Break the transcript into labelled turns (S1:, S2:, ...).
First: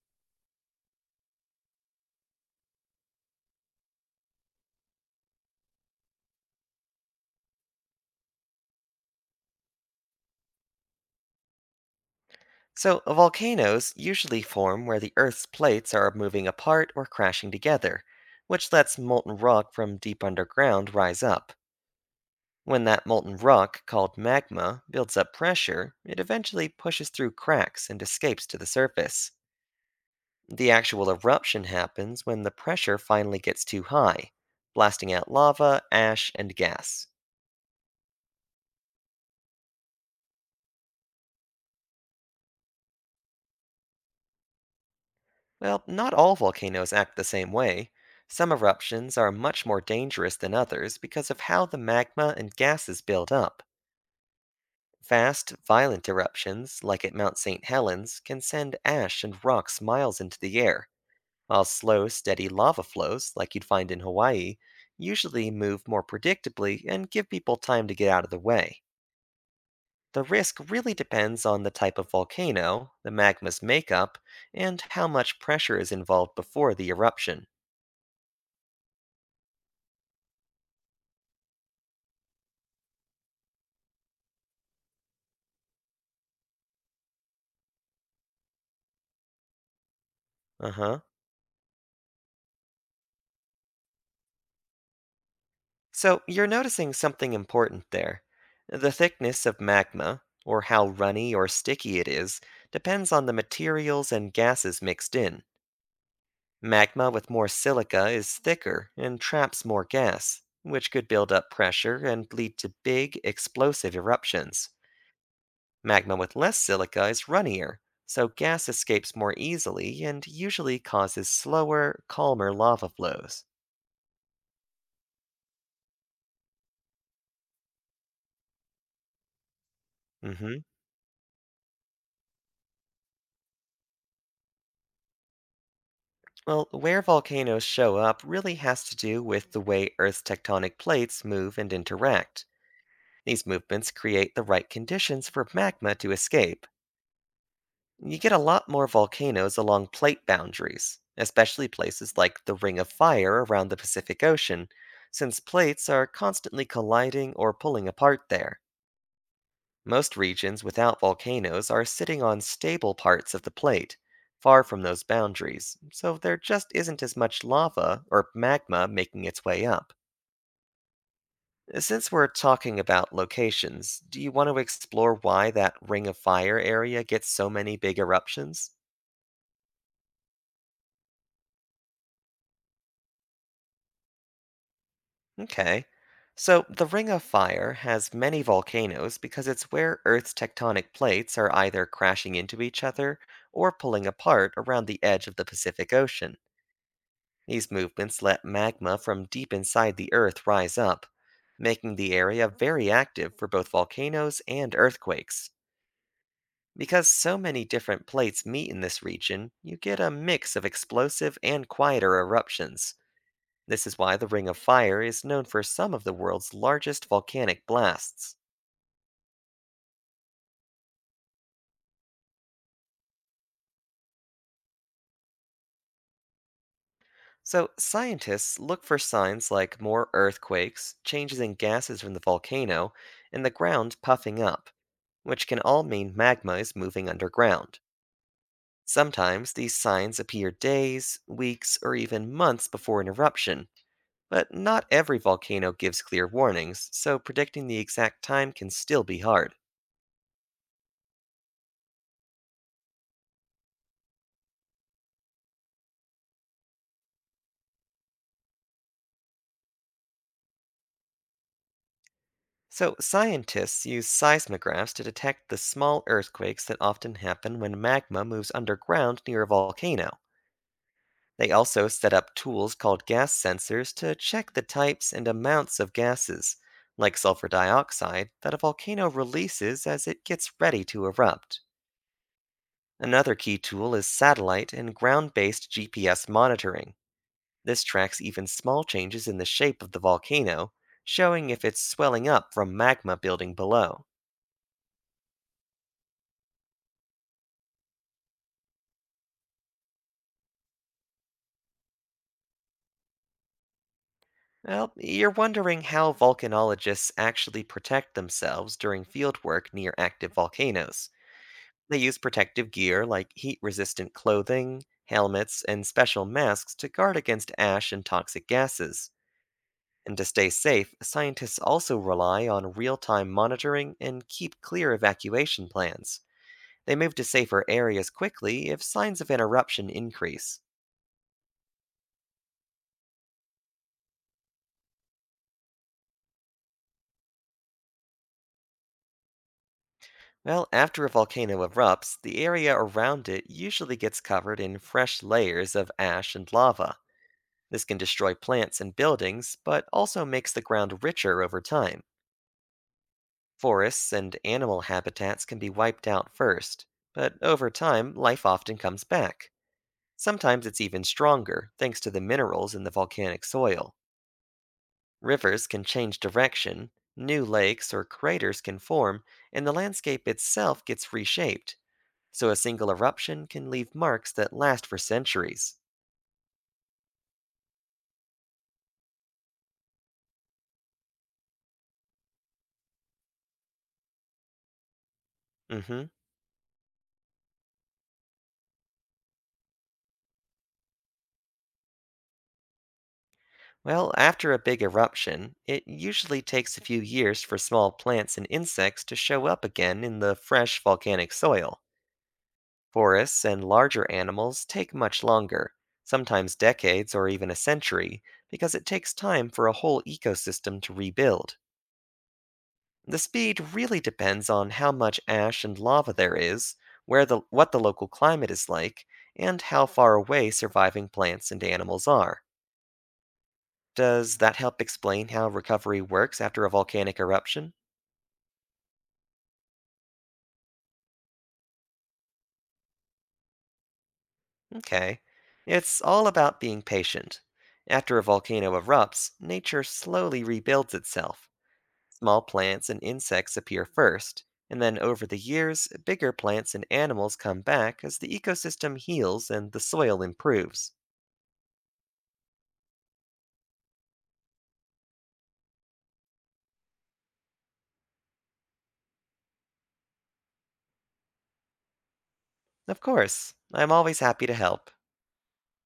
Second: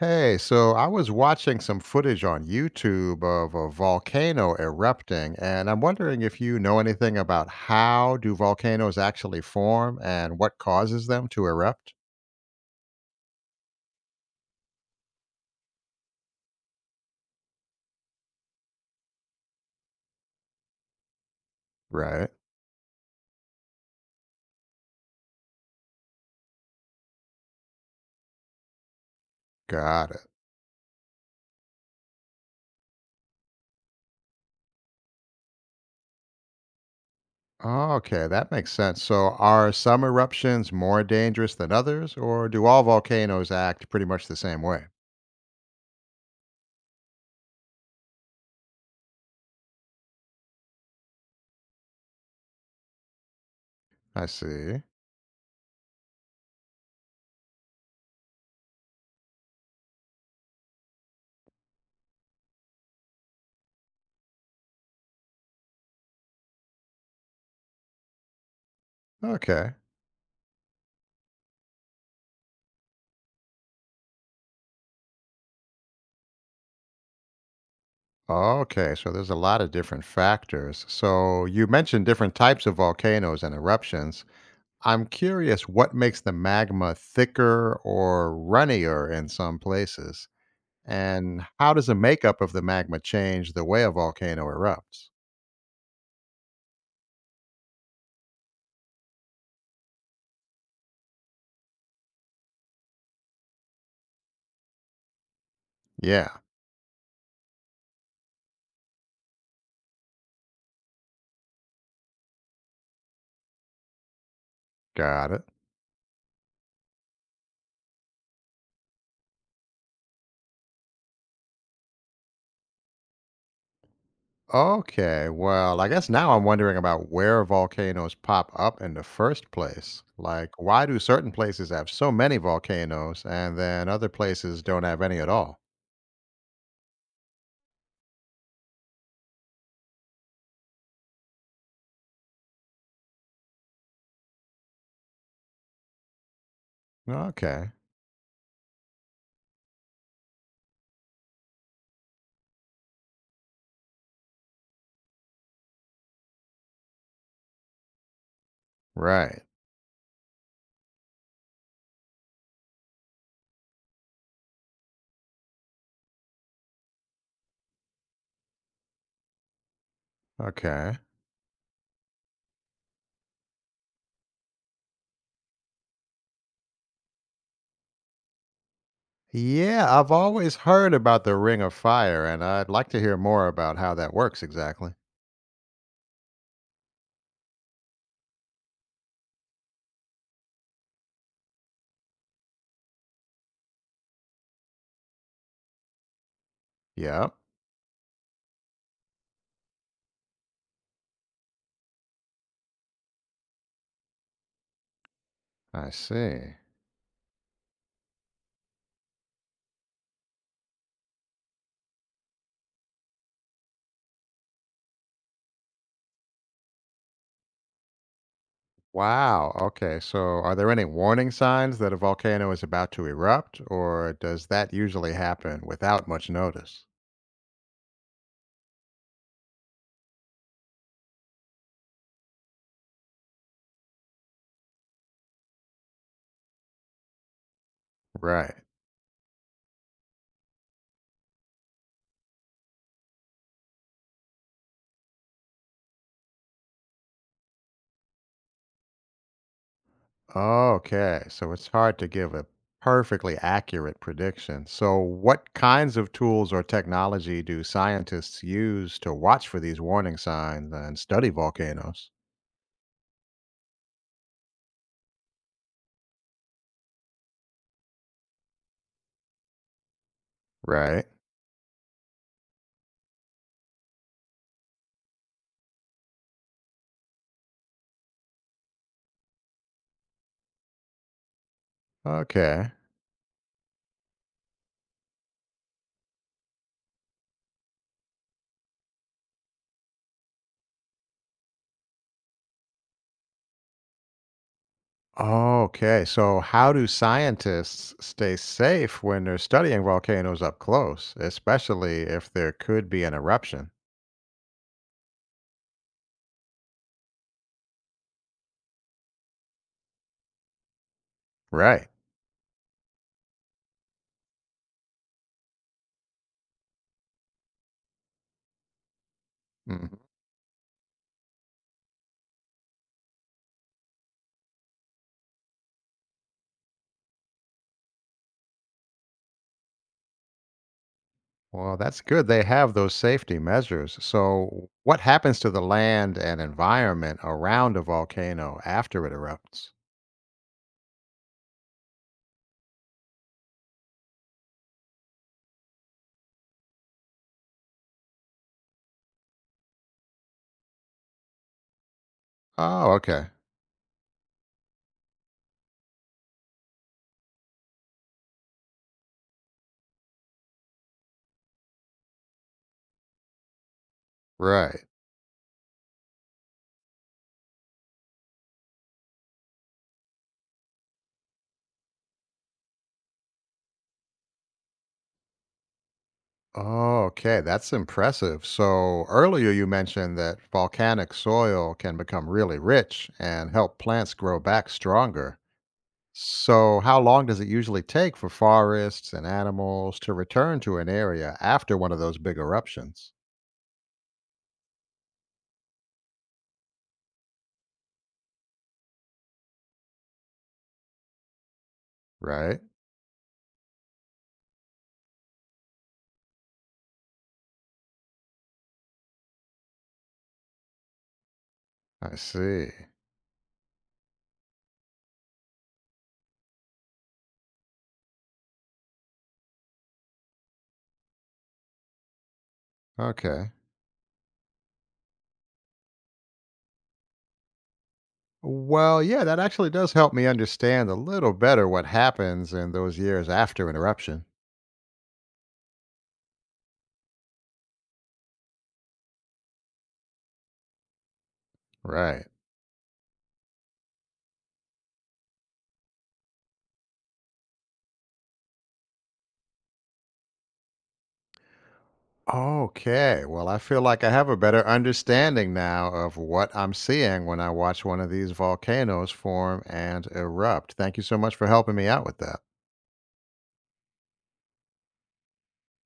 S1: Hey, so I was watching some footage on YouTube of a volcano erupting, and I'm wondering if you know anything about how do volcanoes actually form and what causes them to erupt?
S2: So, volcanoes usually form where the Earth's plates are moving apart or crashing together, which lets molten rock from deep underground rise up.
S1: Right.
S2: When that molten rock, called magma, builds up pressure, it eventually pushes through cracks and escapes to the surface.
S1: Got it.
S2: The actual eruption happens when the pressure finally gets too high, blasting out lava, ash, and gas.
S1: Okay, that makes sense. So are some eruptions more dangerous than others, or do all volcanoes act pretty much the same way?
S2: Well, not all volcanoes act the same way. Some eruptions are much more dangerous than others because of how the magma and gases build up.
S1: I see.
S2: Fast, violent eruptions, like at Mount St. Helens, can send ash and rocks miles into the air, while slow, steady lava flows, like you'd find in Hawaii, usually move more predictably and give people time to get out of the way.
S1: Okay.
S2: The risk really depends on the type of volcano, the magma's makeup, and how much pressure is involved before the eruption.
S1: Okay, so there's a lot of different factors. So you mentioned different types of volcanoes and eruptions. I'm curious what makes the magma thicker or runnier in some places,
S2: Uh huh.
S1: and how does the makeup of the magma change the way a volcano erupts?
S2: So you're noticing something important there. The thickness of magma, or how runny or sticky it is, depends on the materials and gases mixed in.
S1: Yeah,
S2: Magma with more silica is thicker and traps more gas, which could build up pressure and lead to big, explosive eruptions.
S1: got it.
S2: Magma with less silica is runnier, so gas escapes more easily and usually causes slower, calmer lava flows.
S1: Okay, well, I guess now I'm wondering about where volcanoes pop up in the first place. Like,
S2: Hmm.
S1: why do certain places have so many volcanoes and then other places don't have any at all?
S2: Well, where volcanoes show up really has to do with the way Earth's tectonic plates move and interact. These movements create the right conditions for magma to escape.
S1: Okay,
S2: You get a lot more volcanoes along plate boundaries, especially places like the Ring of Fire around the Pacific Ocean, since plates are constantly colliding or pulling apart there.
S1: right.
S2: Most regions without volcanoes are sitting on stable parts of the plate, far from those boundaries, so there just isn't as much lava or magma making its way up.
S1: Okay.
S2: Since we're talking about locations, do you want to explore why that Ring of Fire area gets so many big eruptions?
S1: Yeah, I've always heard about the Ring of Fire, and I'd like to hear more about how that works exactly.
S2: Okay. So, the Ring of Fire has many volcanoes because it's where Earth's tectonic plates are either crashing into each other or pulling apart around the edge of the Pacific Ocean.
S1: Yep,
S2: These movements let magma from deep inside the Earth rise up, making the area very active for both volcanoes and earthquakes.
S1: I see.
S2: Because so many different plates meet in this region, you get a mix of explosive and quieter eruptions. This is why the Ring of Fire is known for some of the world's largest volcanic blasts.
S1: Wow, okay, so are there any warning signs that a volcano is about to erupt, or does that usually happen without much notice?
S2: So, scientists look for signs like more earthquakes, changes in gases from the volcano, and the ground puffing up, which can all mean magma is moving underground.
S1: Right.
S2: Sometimes these signs appear days, weeks, or even months before an eruption, but not every volcano gives clear warnings, so predicting the exact time can still be hard.
S1: Okay, so it's hard to give a perfectly accurate prediction. So, what kinds of tools or technology do scientists use to watch for these warning signs and study volcanoes?
S2: So, scientists use seismographs to detect the small earthquakes that often happen when magma moves underground near a volcano.
S1: Right.
S2: They also set up tools called gas sensors to check the types and amounts of gases, like sulfur dioxide, that a volcano releases as it gets ready to erupt.
S1: Okay.
S2: Another key tool is satellite and ground based GPS monitoring. This tracks even small changes in the shape of the volcano, showing if it's swelling up from magma building below.
S1: Okay. So, how do scientists stay safe when they're studying volcanoes up close, especially if there could be an eruption?
S2: Well, you're wondering how volcanologists actually protect themselves during fieldwork near active volcanoes.
S1: Right.
S2: They use protective gear like heat resistant clothing, helmets, and special masks to guard against ash and toxic gases.
S1: Hmm.
S2: And to stay safe, scientists also rely on real time monitoring and keep clear evacuation plans. They move to safer areas quickly if signs of an eruption increase.
S1: Well, that's good. They have those safety measures. So, what happens to the land and environment around a volcano after it erupts?
S2: Well, after a volcano erupts, the area around it usually gets covered in fresh layers of ash and lava. This can destroy plants and buildings, but also makes the ground richer over time.
S1: Oh, okay.
S2: Forests and animal habitats can be wiped out first, but over time, life often comes back. Sometimes it's even stronger, thanks to the minerals in the volcanic soil.
S1: Right.
S2: Rivers can change direction, new lakes or craters can form, and the landscape itself gets reshaped, so a single eruption can leave marks that last for centuries.
S1: Oh, okay. That's impressive. So earlier you mentioned that volcanic soil can become really rich and help plants grow back stronger.
S2: Hmm.
S1: So, how long does it usually take for forests and animals to return to an area after one of those big eruptions?
S2: Well, after a big eruption, it usually takes a few years for small plants and insects to show up again in the fresh volcanic soil.
S1: Right.
S2: Forests and larger animals take much longer, sometimes decades or even a century, because it takes time for a whole ecosystem to rebuild.
S1: I see.
S2: The speed really depends on how much ash and lava there is, what the local climate is like, and how far away surviving plants and animals are.
S1: Okay.
S2: Does that help explain how recovery works after a volcanic eruption?
S1: Well, yeah, that actually does help me understand a little better what happens in those years after an eruption.
S2: Okay. It's all about being patient. After a volcano erupts, nature slowly rebuilds itself.
S1: Right.
S2: Small plants and insects appear first, and then over the years, bigger plants and animals come back as the ecosystem heals and the soil improves.
S1: Okay. Well, I feel like I have a better understanding now of what I'm seeing when I watch one of these volcanoes form and erupt. Thank you so much for helping me out with that.
S2: Of course, I'm always happy to help.